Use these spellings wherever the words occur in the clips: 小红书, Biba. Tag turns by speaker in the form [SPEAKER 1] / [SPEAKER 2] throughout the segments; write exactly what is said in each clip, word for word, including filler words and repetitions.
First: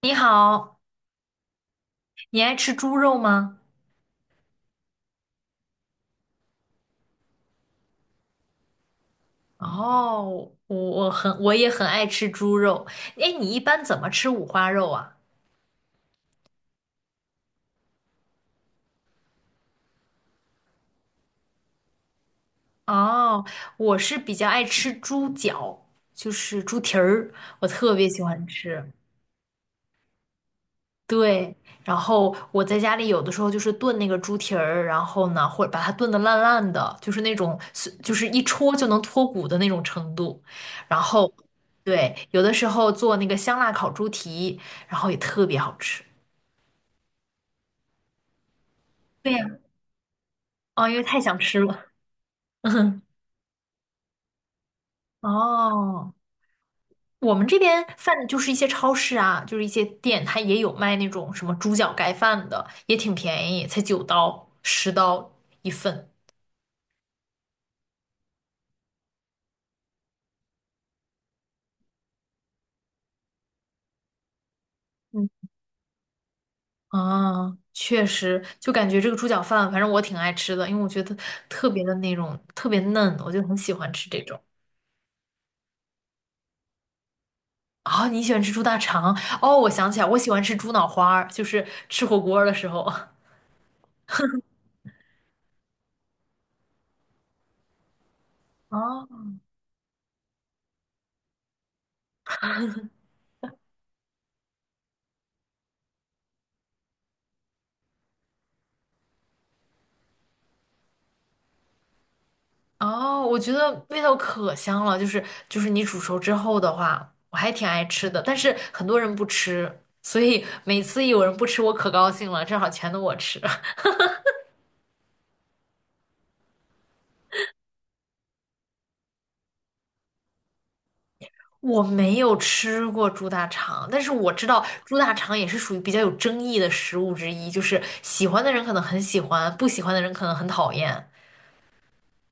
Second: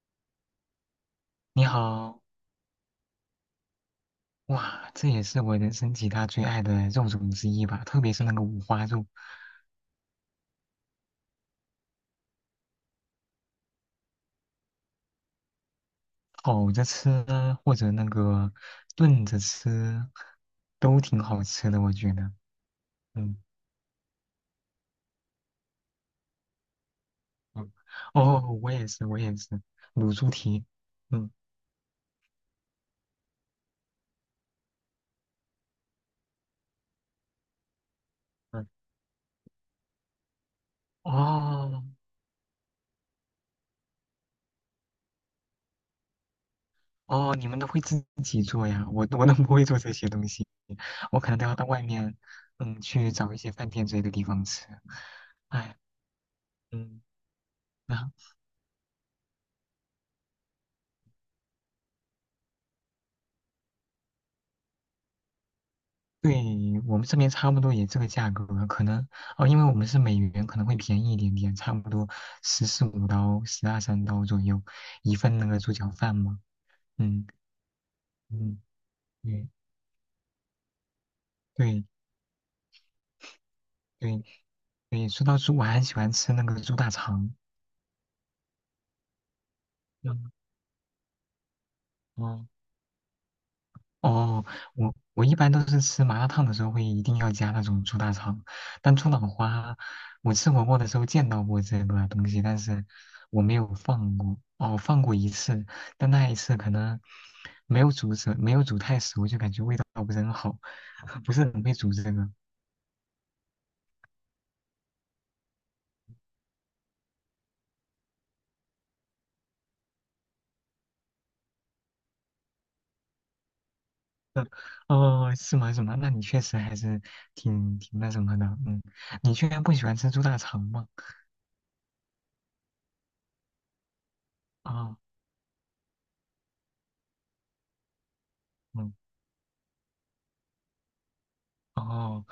[SPEAKER 1] 你好，
[SPEAKER 2] 你好，
[SPEAKER 1] 你爱吃猪肉吗？
[SPEAKER 2] 哇，这也是我人生几大最爱的肉种之一吧，特别是那个五花肉，
[SPEAKER 1] 哦，我我很我也很爱吃猪肉。哎，你一般怎么吃五花肉啊？
[SPEAKER 2] 烤着吃啊或者那个炖着吃，都挺好吃的，我觉得。嗯
[SPEAKER 1] 哦，我是比较爱吃猪脚，就是猪蹄儿，我
[SPEAKER 2] 嗯，
[SPEAKER 1] 特别喜
[SPEAKER 2] 哦，
[SPEAKER 1] 欢
[SPEAKER 2] 我也
[SPEAKER 1] 吃。
[SPEAKER 2] 是，我也是，卤猪蹄。嗯
[SPEAKER 1] 对，然后我在家里有的时候就是炖那个猪蹄儿，然后呢，或者把它炖得烂烂的，就是那种就是一
[SPEAKER 2] 嗯，
[SPEAKER 1] 戳就能脱骨的那种程度。然后，
[SPEAKER 2] 哦
[SPEAKER 1] 对，有的时候做那个香辣烤猪蹄，然后也特别好吃。
[SPEAKER 2] 哦，你们都会自己做呀？我我
[SPEAKER 1] 对
[SPEAKER 2] 都不
[SPEAKER 1] 呀，
[SPEAKER 2] 会做这些东西，
[SPEAKER 1] 哦，因为
[SPEAKER 2] 我
[SPEAKER 1] 太
[SPEAKER 2] 可能
[SPEAKER 1] 想
[SPEAKER 2] 都要
[SPEAKER 1] 吃
[SPEAKER 2] 到外
[SPEAKER 1] 了。
[SPEAKER 2] 面，嗯，
[SPEAKER 1] 嗯，
[SPEAKER 2] 去找一些饭店之类的地方吃。哎，
[SPEAKER 1] 哦，
[SPEAKER 2] 嗯。
[SPEAKER 1] 我们这边
[SPEAKER 2] 啊
[SPEAKER 1] 饭就是一些超市啊，就是一些店，它也有卖那种什么猪脚盖饭的，也挺便宜，才九刀、十刀一份。
[SPEAKER 2] 对我们这边差不多也这个价格，可能哦，因为我们是美元，可能会便宜一点点，差不多十四五刀、十二三刀左右一
[SPEAKER 1] 嗯，
[SPEAKER 2] 份那个猪脚饭嘛。嗯
[SPEAKER 1] 啊，确实，
[SPEAKER 2] 嗯，
[SPEAKER 1] 就感觉这个猪脚
[SPEAKER 2] 对
[SPEAKER 1] 饭，反正我挺爱吃的，因为我觉得特别
[SPEAKER 2] 对
[SPEAKER 1] 的那种特别嫩，我就很喜欢吃这
[SPEAKER 2] 对
[SPEAKER 1] 种。
[SPEAKER 2] 对，说到猪，我还喜欢吃那个猪大肠。
[SPEAKER 1] 啊、你喜欢吃猪大肠？哦，我想起来，我喜欢
[SPEAKER 2] 嗯
[SPEAKER 1] 吃猪脑花儿，就是吃火锅儿
[SPEAKER 2] 哦
[SPEAKER 1] 的时候。
[SPEAKER 2] 哦，我我一般都是吃麻辣烫的时候会一定要加那种猪大肠，但猪脑
[SPEAKER 1] 哦，
[SPEAKER 2] 花，我吃火锅的时候见到过这个东西，但是我没有放过。哦，放过一次，但那一次可能没有煮熟，没有煮太熟，就感觉味道不是很好，不是很会煮这个。
[SPEAKER 1] 哦，我觉得味道可香了，就是就是你煮熟之后的话，我还挺爱吃的，但是很多人不吃，所以每次有人不吃，我可高兴了，正好全都我吃。
[SPEAKER 2] 哦，是吗？是吗？那你确实还是挺挺那什么的，嗯，你居然不喜欢吃猪大肠吗？
[SPEAKER 1] 我没有吃过猪大肠，但是我知道
[SPEAKER 2] 啊、
[SPEAKER 1] 猪大肠也是属于比较有争议的食物之一，就是喜欢的人可能
[SPEAKER 2] 嗯。
[SPEAKER 1] 很喜欢，不喜欢的人可能很讨厌。
[SPEAKER 2] 哦，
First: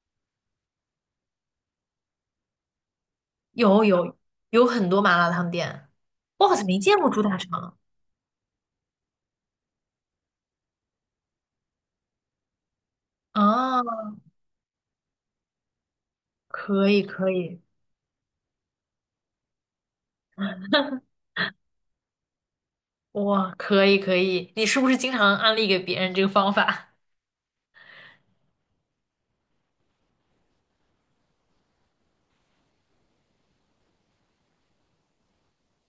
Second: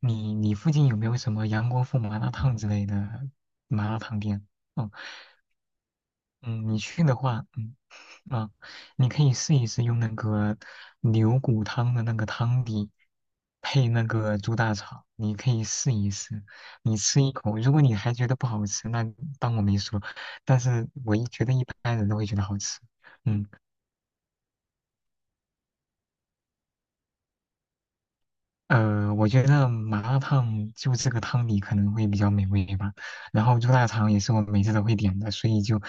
[SPEAKER 2] 你你附近有没有什么杨国富麻辣烫之类的
[SPEAKER 1] 有
[SPEAKER 2] 麻辣
[SPEAKER 1] 有
[SPEAKER 2] 烫店？
[SPEAKER 1] 有很
[SPEAKER 2] 哦，
[SPEAKER 1] 多麻辣烫店，我好像
[SPEAKER 2] 嗯，
[SPEAKER 1] 没
[SPEAKER 2] 你
[SPEAKER 1] 见
[SPEAKER 2] 去
[SPEAKER 1] 过
[SPEAKER 2] 的
[SPEAKER 1] 猪大
[SPEAKER 2] 话，
[SPEAKER 1] 肠
[SPEAKER 2] 嗯啊，你可以试一试用那个牛骨汤的那个汤底
[SPEAKER 1] 啊，
[SPEAKER 2] 配那个猪大肠，你可以试一试，
[SPEAKER 1] 可
[SPEAKER 2] 你
[SPEAKER 1] 以
[SPEAKER 2] 吃
[SPEAKER 1] 可
[SPEAKER 2] 一口，
[SPEAKER 1] 以。
[SPEAKER 2] 如果你还觉得不好吃，那当我没说，但是我一觉得一般人都会觉得好吃，嗯。
[SPEAKER 1] 哇，可以可以，你是不是经常安利给别人这个方法？
[SPEAKER 2] 呃，我觉得麻辣烫就这个汤底可能会比较美味吧，然后猪大肠也是我每次都会点的，所以就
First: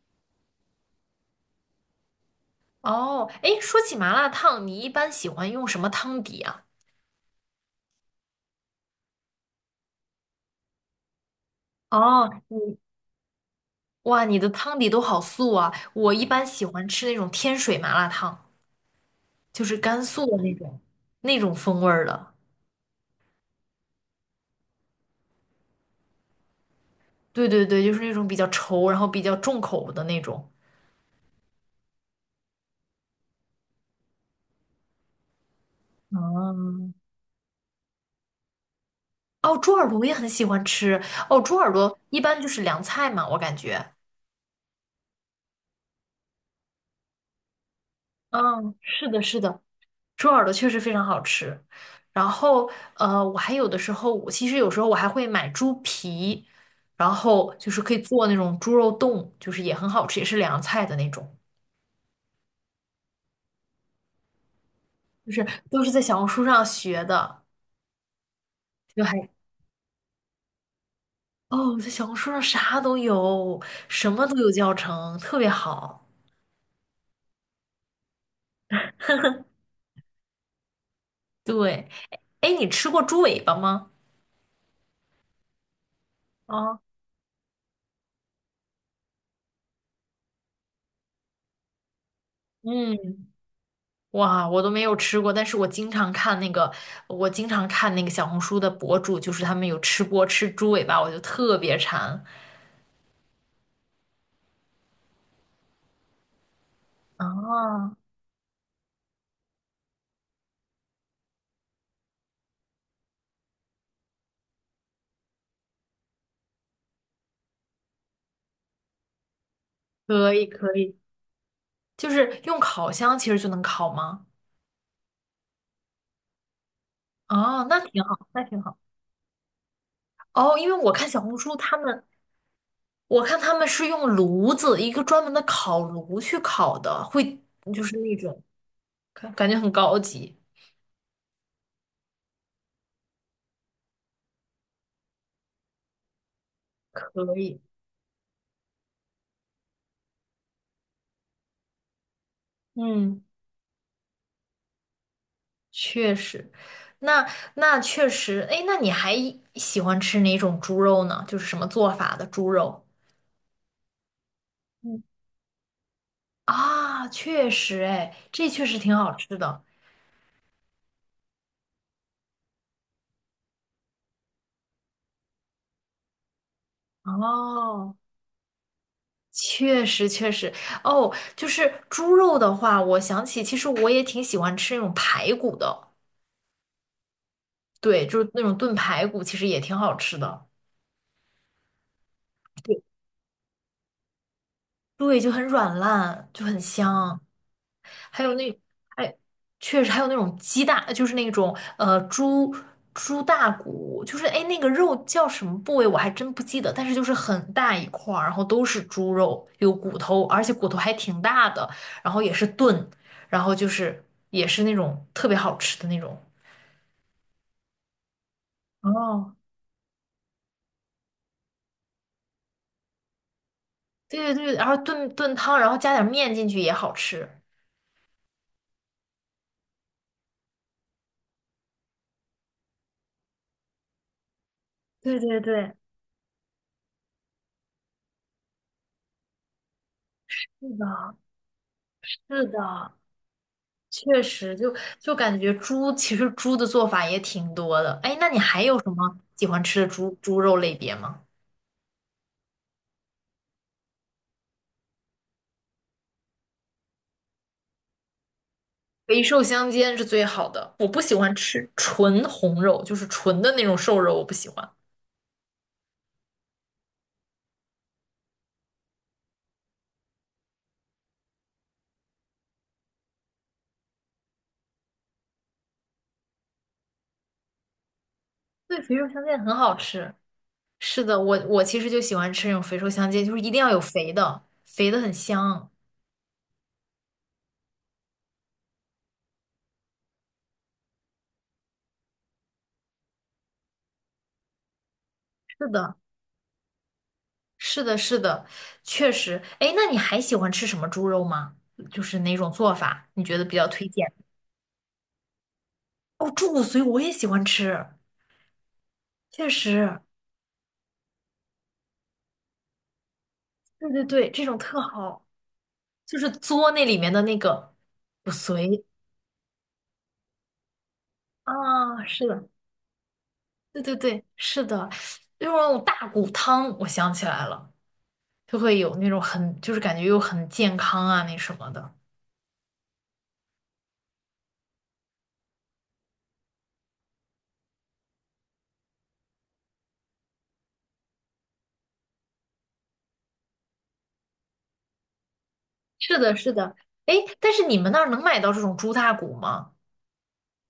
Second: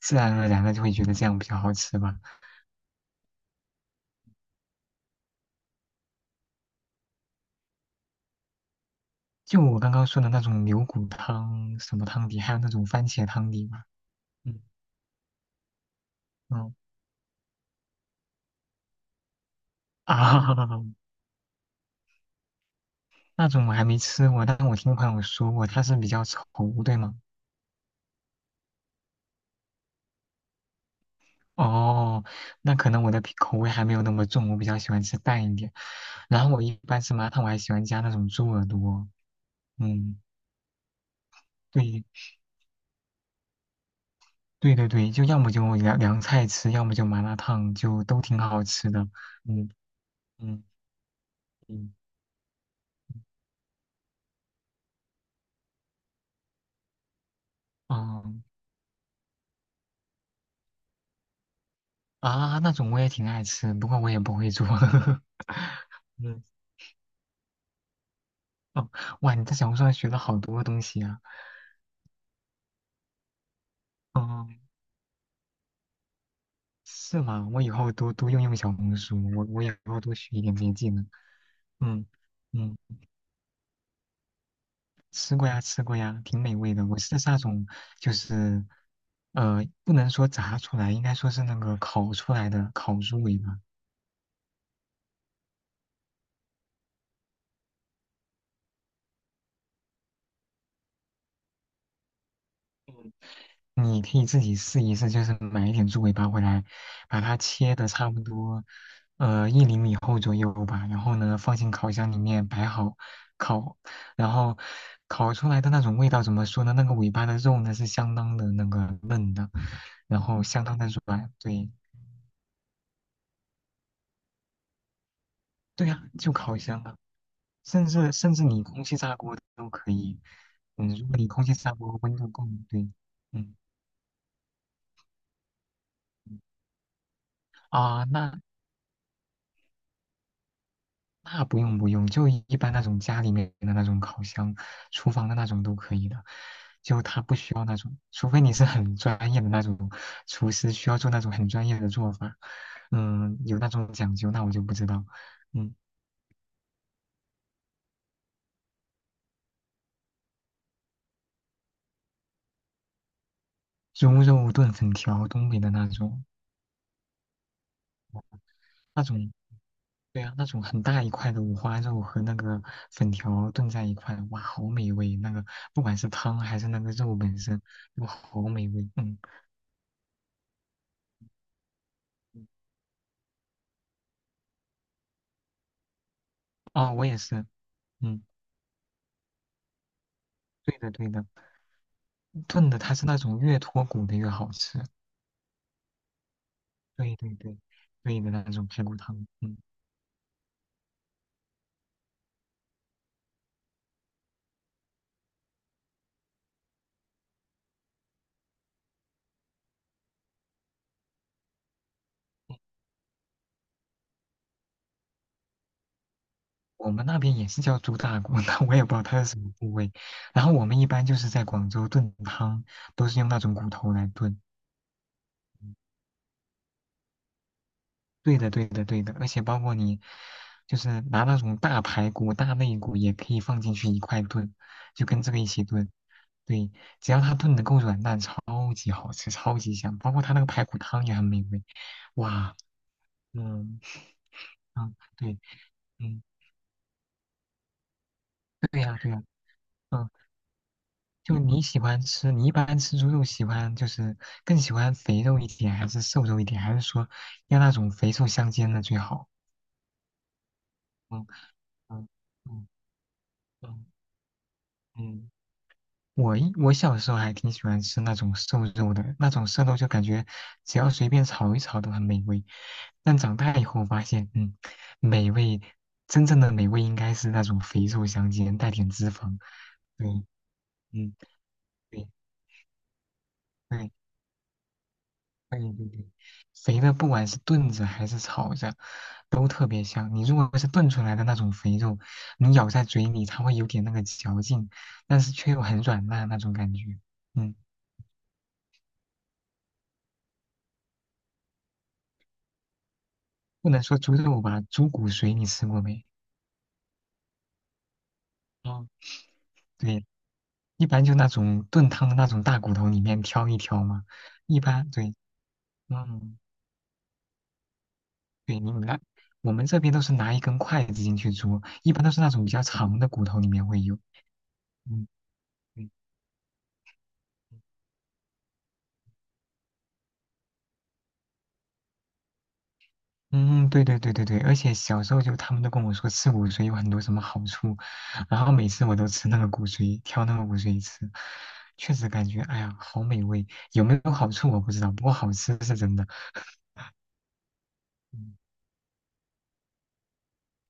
[SPEAKER 2] 自然而然的就会觉得这样比较好吃吧。
[SPEAKER 1] 哦，哎，说起麻辣烫，你一般喜欢用什么汤底啊？
[SPEAKER 2] 就我刚刚说的那种牛骨汤、什么
[SPEAKER 1] 哦，
[SPEAKER 2] 汤底，还有那
[SPEAKER 1] 你
[SPEAKER 2] 种番茄汤底嘛，
[SPEAKER 1] 哇，你的
[SPEAKER 2] 嗯
[SPEAKER 1] 汤底都好素啊！我一般喜
[SPEAKER 2] 嗯
[SPEAKER 1] 欢吃那种天水麻辣烫，就是甘肃的那
[SPEAKER 2] 啊，
[SPEAKER 1] 种 那种风味儿的。
[SPEAKER 2] 那种我还没吃过，但我听朋友说过，它是比较稠，对吗？
[SPEAKER 1] 对对对，就是那种比较稠，然后比较重口的那种。
[SPEAKER 2] 哦，那可能我的口口味还没有那么重，我比较喜欢吃淡一点。然后我一
[SPEAKER 1] 嗯，
[SPEAKER 2] 般吃麻辣烫，我还喜欢加那种猪耳朵，
[SPEAKER 1] 哦，猪耳朵我也
[SPEAKER 2] 嗯。
[SPEAKER 1] 很喜欢吃。哦，猪耳朵
[SPEAKER 2] 对，
[SPEAKER 1] 一般就是凉菜嘛，我感觉。
[SPEAKER 2] 对对对，就要么就凉凉菜吃，要么就麻辣烫，就都挺好
[SPEAKER 1] 嗯，
[SPEAKER 2] 吃的。
[SPEAKER 1] 是的，是的，
[SPEAKER 2] 嗯
[SPEAKER 1] 猪耳朵
[SPEAKER 2] 嗯
[SPEAKER 1] 确实非常好吃。
[SPEAKER 2] 嗯
[SPEAKER 1] 然后，呃，我还有的时候，我其实有时候我还会买猪皮，然后就是可以做那
[SPEAKER 2] 嗯
[SPEAKER 1] 种猪肉冻，就是也很好吃，也是凉菜的那种，
[SPEAKER 2] 啊，那种我也挺爱吃，不过我也不会做。
[SPEAKER 1] 就是都是在小红
[SPEAKER 2] 嗯
[SPEAKER 1] 书上学的，
[SPEAKER 2] 哦，
[SPEAKER 1] 就还
[SPEAKER 2] 哇，你在小红书上学了好多东西啊。
[SPEAKER 1] 哦，在小红书上啥都有，什么都
[SPEAKER 2] 嗯，
[SPEAKER 1] 有教程，特别好。
[SPEAKER 2] 是吗？我以后多多用用小红书，我我以后多学一点这些技能。
[SPEAKER 1] 对，
[SPEAKER 2] 嗯
[SPEAKER 1] 哎，你
[SPEAKER 2] 嗯，
[SPEAKER 1] 吃过猪尾巴吗？
[SPEAKER 2] 吃过呀，吃过呀，挺美味
[SPEAKER 1] 啊，
[SPEAKER 2] 的。我吃的是那种，就是呃，不能说炸出来，应该说是那个烤出来的烤
[SPEAKER 1] 嗯，
[SPEAKER 2] 猪尾巴。
[SPEAKER 1] 哇，我都没有吃过，但是我经常看那个，我经常看那个小红书的博主，就是他们有吃播吃猪尾巴，我就特别馋。
[SPEAKER 2] 你可以自己试一试，就是买一点猪尾巴回来，把它切的
[SPEAKER 1] 啊。
[SPEAKER 2] 差不多，呃，一厘米厚左右吧。然后呢，放进烤箱里面摆好烤，然后烤出来的那种味道怎么说呢？那个尾巴的肉呢是相当的那个嫩的，然
[SPEAKER 1] 可
[SPEAKER 2] 后
[SPEAKER 1] 以
[SPEAKER 2] 相
[SPEAKER 1] 可
[SPEAKER 2] 当的
[SPEAKER 1] 以，
[SPEAKER 2] 软。对，
[SPEAKER 1] 就是用烤箱其实就能烤吗？
[SPEAKER 2] 对呀，就烤箱啊，
[SPEAKER 1] 啊，那
[SPEAKER 2] 甚
[SPEAKER 1] 挺
[SPEAKER 2] 至
[SPEAKER 1] 好，
[SPEAKER 2] 甚
[SPEAKER 1] 那
[SPEAKER 2] 至
[SPEAKER 1] 挺
[SPEAKER 2] 你
[SPEAKER 1] 好。
[SPEAKER 2] 空气炸锅都可以。
[SPEAKER 1] 哦，因为
[SPEAKER 2] 嗯，
[SPEAKER 1] 我
[SPEAKER 2] 如
[SPEAKER 1] 看
[SPEAKER 2] 果
[SPEAKER 1] 小
[SPEAKER 2] 你
[SPEAKER 1] 红
[SPEAKER 2] 空
[SPEAKER 1] 书
[SPEAKER 2] 气炸
[SPEAKER 1] 他
[SPEAKER 2] 锅
[SPEAKER 1] 们，
[SPEAKER 2] 温度够，对，
[SPEAKER 1] 我看他
[SPEAKER 2] 嗯
[SPEAKER 1] 们是用炉子，一个专门的烤炉去
[SPEAKER 2] 嗯
[SPEAKER 1] 烤的，会就是
[SPEAKER 2] 啊，
[SPEAKER 1] 那
[SPEAKER 2] 那。
[SPEAKER 1] 种感感觉很高级。
[SPEAKER 2] 那不用不用，就一般那种家里面的那种烤箱、厨房的那种都可以的，就它不
[SPEAKER 1] 可
[SPEAKER 2] 需
[SPEAKER 1] 以，
[SPEAKER 2] 要那种，除非你是很专业的那种厨师，需要做那种很专业的做法，
[SPEAKER 1] 嗯。
[SPEAKER 2] 嗯，有那种讲究，那我就不知道，嗯，
[SPEAKER 1] 确实，那那确实，哎，那你还喜欢吃哪种猪肉呢？就是什么做法的猪肉
[SPEAKER 2] 猪肉炖粉
[SPEAKER 1] 嗯，
[SPEAKER 2] 条，东北的那种，
[SPEAKER 1] 啊？确实，哎，这确实挺
[SPEAKER 2] 那
[SPEAKER 1] 好
[SPEAKER 2] 种，
[SPEAKER 1] 吃的。
[SPEAKER 2] 对啊，那种很大一块的五花肉和那个粉条炖在一块，哇，好美味，那个不管是汤还是那个肉本身，
[SPEAKER 1] 哦，
[SPEAKER 2] 哇，好美味，嗯，
[SPEAKER 1] 确实确实，哦，就是猪肉的话，我想起其实我也挺喜欢吃那种排骨的，
[SPEAKER 2] 哦，我也是，
[SPEAKER 1] 对，就
[SPEAKER 2] 嗯。
[SPEAKER 1] 是那种炖排骨，其实也挺好吃的。
[SPEAKER 2] 对的，对的，炖的
[SPEAKER 1] 对，
[SPEAKER 2] 它是那种越脱骨的越好吃。
[SPEAKER 1] 对，就很软烂，就很
[SPEAKER 2] 对
[SPEAKER 1] 香。
[SPEAKER 2] 对对，对
[SPEAKER 1] 还
[SPEAKER 2] 的
[SPEAKER 1] 有
[SPEAKER 2] 那
[SPEAKER 1] 那，
[SPEAKER 2] 种排骨
[SPEAKER 1] 哎，
[SPEAKER 2] 汤，嗯，
[SPEAKER 1] 确实还有那种鸡大，就是那种呃猪猪大骨，就是哎那个肉叫什么部位我还真不记得，但是就是很大一块儿，然后都是猪肉，有骨头，而且骨头还挺大的，然后也是炖，然后就是也是那种特别好吃的那种。
[SPEAKER 2] 我们那边也是叫猪大骨，但我也不知道它是
[SPEAKER 1] 哦，
[SPEAKER 2] 什么部位。然后我们一般就是在广州炖汤，都是用那种骨头来
[SPEAKER 1] 对
[SPEAKER 2] 炖。
[SPEAKER 1] 对对，然后炖炖汤，然后加点面进去也好吃。
[SPEAKER 2] 对的，对的，对的，而且包括你就是拿那种大排骨、大肋骨也可以放进去一块炖，就
[SPEAKER 1] 对
[SPEAKER 2] 跟这个
[SPEAKER 1] 对
[SPEAKER 2] 一起
[SPEAKER 1] 对，
[SPEAKER 2] 炖。对，只要它炖的够软烂，超级好吃，超级香。包括它那个排
[SPEAKER 1] 是
[SPEAKER 2] 骨
[SPEAKER 1] 的，
[SPEAKER 2] 汤也很美味，
[SPEAKER 1] 是
[SPEAKER 2] 哇。
[SPEAKER 1] 的。
[SPEAKER 2] 嗯，
[SPEAKER 1] 确实就，
[SPEAKER 2] 嗯，
[SPEAKER 1] 就感
[SPEAKER 2] 对，
[SPEAKER 1] 觉猪其
[SPEAKER 2] 嗯，
[SPEAKER 1] 实猪的做法也挺多的。哎，那你还有
[SPEAKER 2] 对
[SPEAKER 1] 什
[SPEAKER 2] 呀，对
[SPEAKER 1] 么
[SPEAKER 2] 呀，
[SPEAKER 1] 喜欢吃的
[SPEAKER 2] 嗯，
[SPEAKER 1] 猪猪肉类别吗？
[SPEAKER 2] 就你喜欢吃，你一般吃猪肉喜欢就是更喜欢肥肉一点，还是瘦肉一点，还是说要那种肥瘦相间的最
[SPEAKER 1] 肥
[SPEAKER 2] 好？
[SPEAKER 1] 瘦相间是最好的。我不喜
[SPEAKER 2] 嗯
[SPEAKER 1] 欢吃
[SPEAKER 2] 嗯
[SPEAKER 1] 纯红
[SPEAKER 2] 嗯
[SPEAKER 1] 肉，就是纯的那种
[SPEAKER 2] 嗯
[SPEAKER 1] 瘦肉，我不喜欢。
[SPEAKER 2] 嗯，我一我小时候还挺喜欢吃那种瘦肉的，那种瘦肉就感觉只要随便炒一炒都很美味，但长大以后发现，嗯，美味真正的美味应该是那种肥瘦相间，带
[SPEAKER 1] 对，
[SPEAKER 2] 点
[SPEAKER 1] 肥瘦
[SPEAKER 2] 脂
[SPEAKER 1] 相间
[SPEAKER 2] 肪，
[SPEAKER 1] 很好
[SPEAKER 2] 对，
[SPEAKER 1] 吃。是
[SPEAKER 2] 嗯
[SPEAKER 1] 的，我我其实就
[SPEAKER 2] 对。
[SPEAKER 1] 喜欢吃那种肥瘦相间，就是一定要有
[SPEAKER 2] 对
[SPEAKER 1] 肥的，肥的很
[SPEAKER 2] 对
[SPEAKER 1] 香。
[SPEAKER 2] 对对，肥的不管是炖着还是炒着，都特别香。你如果是炖出来的那种肥肉，你咬在嘴里，它会有点那个嚼劲，但是却又
[SPEAKER 1] 是
[SPEAKER 2] 很
[SPEAKER 1] 的，
[SPEAKER 2] 软烂那种感觉。嗯，
[SPEAKER 1] 是的，是的，确实。哎，那你还喜欢吃什么猪肉吗？就是哪种做法你觉得比较
[SPEAKER 2] 不能
[SPEAKER 1] 推
[SPEAKER 2] 说
[SPEAKER 1] 荐？
[SPEAKER 2] 猪肉吧，猪骨髓你吃过没？
[SPEAKER 1] 哦，猪骨髓我也喜欢吃。
[SPEAKER 2] 嗯，
[SPEAKER 1] 确实，
[SPEAKER 2] 对，一般就那种炖汤的那种大骨头里面挑一挑
[SPEAKER 1] 对对
[SPEAKER 2] 嘛。
[SPEAKER 1] 对，这种
[SPEAKER 2] 一
[SPEAKER 1] 特
[SPEAKER 2] 般对，
[SPEAKER 1] 好，就是
[SPEAKER 2] 嗯，
[SPEAKER 1] 嘬那里面的那个骨
[SPEAKER 2] 对你
[SPEAKER 1] 髓
[SPEAKER 2] 那我们这边都是拿一根筷子进去煮，一
[SPEAKER 1] 啊，
[SPEAKER 2] 般都是
[SPEAKER 1] 是
[SPEAKER 2] 那种
[SPEAKER 1] 的，
[SPEAKER 2] 比较长的骨头里面
[SPEAKER 1] 对
[SPEAKER 2] 会
[SPEAKER 1] 对
[SPEAKER 2] 有。
[SPEAKER 1] 对，是的，
[SPEAKER 2] 嗯，
[SPEAKER 1] 就是那种
[SPEAKER 2] 对
[SPEAKER 1] 大骨汤，我想起来了，就会有那种很，就是感觉又很健康啊，那什么的。
[SPEAKER 2] 嗯，对对对对对，而且小时候就他们都跟我说吃骨髓有很多什么好处，然后每次我都吃那个骨髓，挑那个骨髓吃，确实感觉哎呀好美味，有没有好处我不知道，不过好吃是真的。
[SPEAKER 1] 是的，是的，哎，但是你们那儿能
[SPEAKER 2] 嗯
[SPEAKER 1] 买到这种猪大骨吗？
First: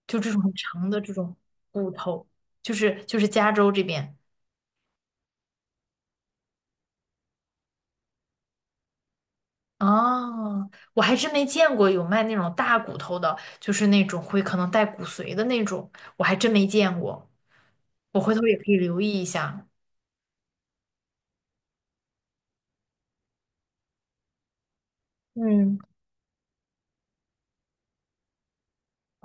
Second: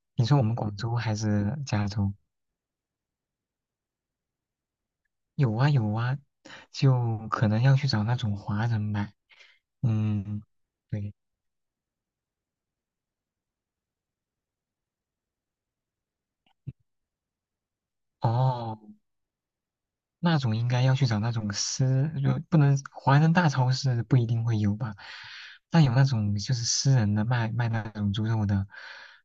[SPEAKER 1] 就
[SPEAKER 2] 你
[SPEAKER 1] 这
[SPEAKER 2] 说
[SPEAKER 1] 种
[SPEAKER 2] 我
[SPEAKER 1] 很
[SPEAKER 2] 们广
[SPEAKER 1] 长
[SPEAKER 2] 州
[SPEAKER 1] 的这
[SPEAKER 2] 还
[SPEAKER 1] 种
[SPEAKER 2] 是加
[SPEAKER 1] 骨
[SPEAKER 2] 州？
[SPEAKER 1] 头，就是就是加州这边。
[SPEAKER 2] 有啊有啊，就可能要去找那种华人买。嗯，
[SPEAKER 1] 哦，我
[SPEAKER 2] 对，
[SPEAKER 1] 还真没见过有卖那种大骨头的，就是那种会可能带骨髓的那种，我还真没见过。我回头也可以
[SPEAKER 2] 哦。
[SPEAKER 1] 留意一下。
[SPEAKER 2] 那种应该要去找那种私，就不能华人大超市不一定会有吧，
[SPEAKER 1] 嗯，
[SPEAKER 2] 但有那种就是私人的卖卖那种猪肉的，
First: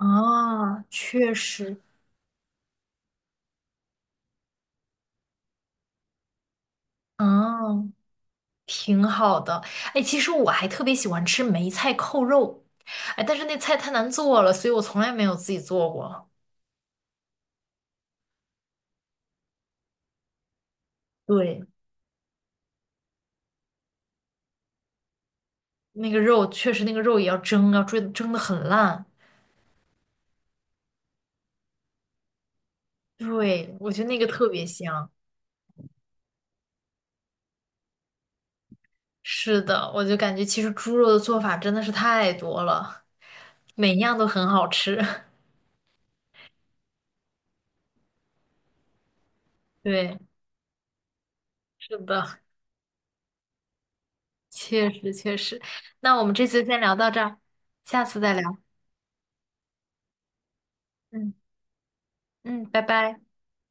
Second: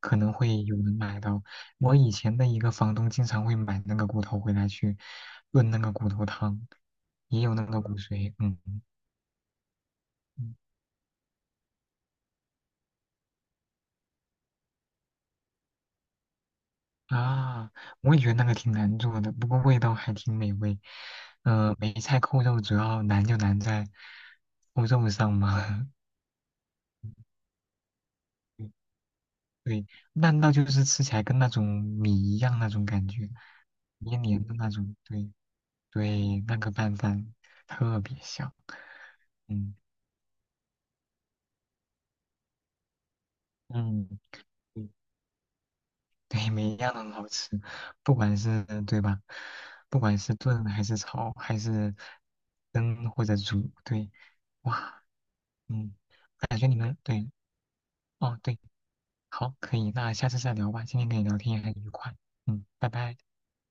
[SPEAKER 2] 可能会有人买
[SPEAKER 1] 确
[SPEAKER 2] 到。
[SPEAKER 1] 实，
[SPEAKER 2] 我以前的一个房东经常会买那个骨头回来去炖那个骨头汤，也有那个
[SPEAKER 1] 嗯，
[SPEAKER 2] 骨髓，嗯
[SPEAKER 1] 挺好的。哎，其实
[SPEAKER 2] 嗯
[SPEAKER 1] 我还特别喜欢吃梅菜扣肉，哎，但是那菜太难做了，所以我从来没有自己做过。
[SPEAKER 2] 啊，我也觉得那个挺难做的，不过味道还挺美味。
[SPEAKER 1] 对，
[SPEAKER 2] 嗯、梅菜扣肉主要难就难在扣肉上嘛。
[SPEAKER 1] 那个肉确实，那个肉也要蒸，要蒸蒸的很 烂。
[SPEAKER 2] 对，烂到就是吃起来跟那种米一样那种感觉，
[SPEAKER 1] 对，我觉得那
[SPEAKER 2] 黏
[SPEAKER 1] 个
[SPEAKER 2] 黏
[SPEAKER 1] 特
[SPEAKER 2] 的
[SPEAKER 1] 别
[SPEAKER 2] 那种。
[SPEAKER 1] 香。
[SPEAKER 2] 对对，那个拌饭特别香。
[SPEAKER 1] 是
[SPEAKER 2] 嗯
[SPEAKER 1] 的，我就感觉其实猪肉的做法真的是太多了，每一
[SPEAKER 2] 嗯，
[SPEAKER 1] 样都很好
[SPEAKER 2] 对，
[SPEAKER 1] 吃。
[SPEAKER 2] 对每一样都很好吃，不管是对吧？不
[SPEAKER 1] 对，
[SPEAKER 2] 管是炖还是炒还是
[SPEAKER 1] 是的，
[SPEAKER 2] 蒸或者煮，对，
[SPEAKER 1] 确
[SPEAKER 2] 哇，
[SPEAKER 1] 实确实。
[SPEAKER 2] 嗯，
[SPEAKER 1] 那我们这
[SPEAKER 2] 感
[SPEAKER 1] 次
[SPEAKER 2] 觉你
[SPEAKER 1] 先聊
[SPEAKER 2] 们
[SPEAKER 1] 到这
[SPEAKER 2] 对
[SPEAKER 1] 儿，下次再
[SPEAKER 2] 哦
[SPEAKER 1] 聊。
[SPEAKER 2] 对，好，可以，那下次再聊吧。今天跟你
[SPEAKER 1] 嗯
[SPEAKER 2] 聊天也很愉快，
[SPEAKER 1] 嗯，
[SPEAKER 2] 嗯，
[SPEAKER 1] 拜
[SPEAKER 2] 拜拜。
[SPEAKER 1] 拜。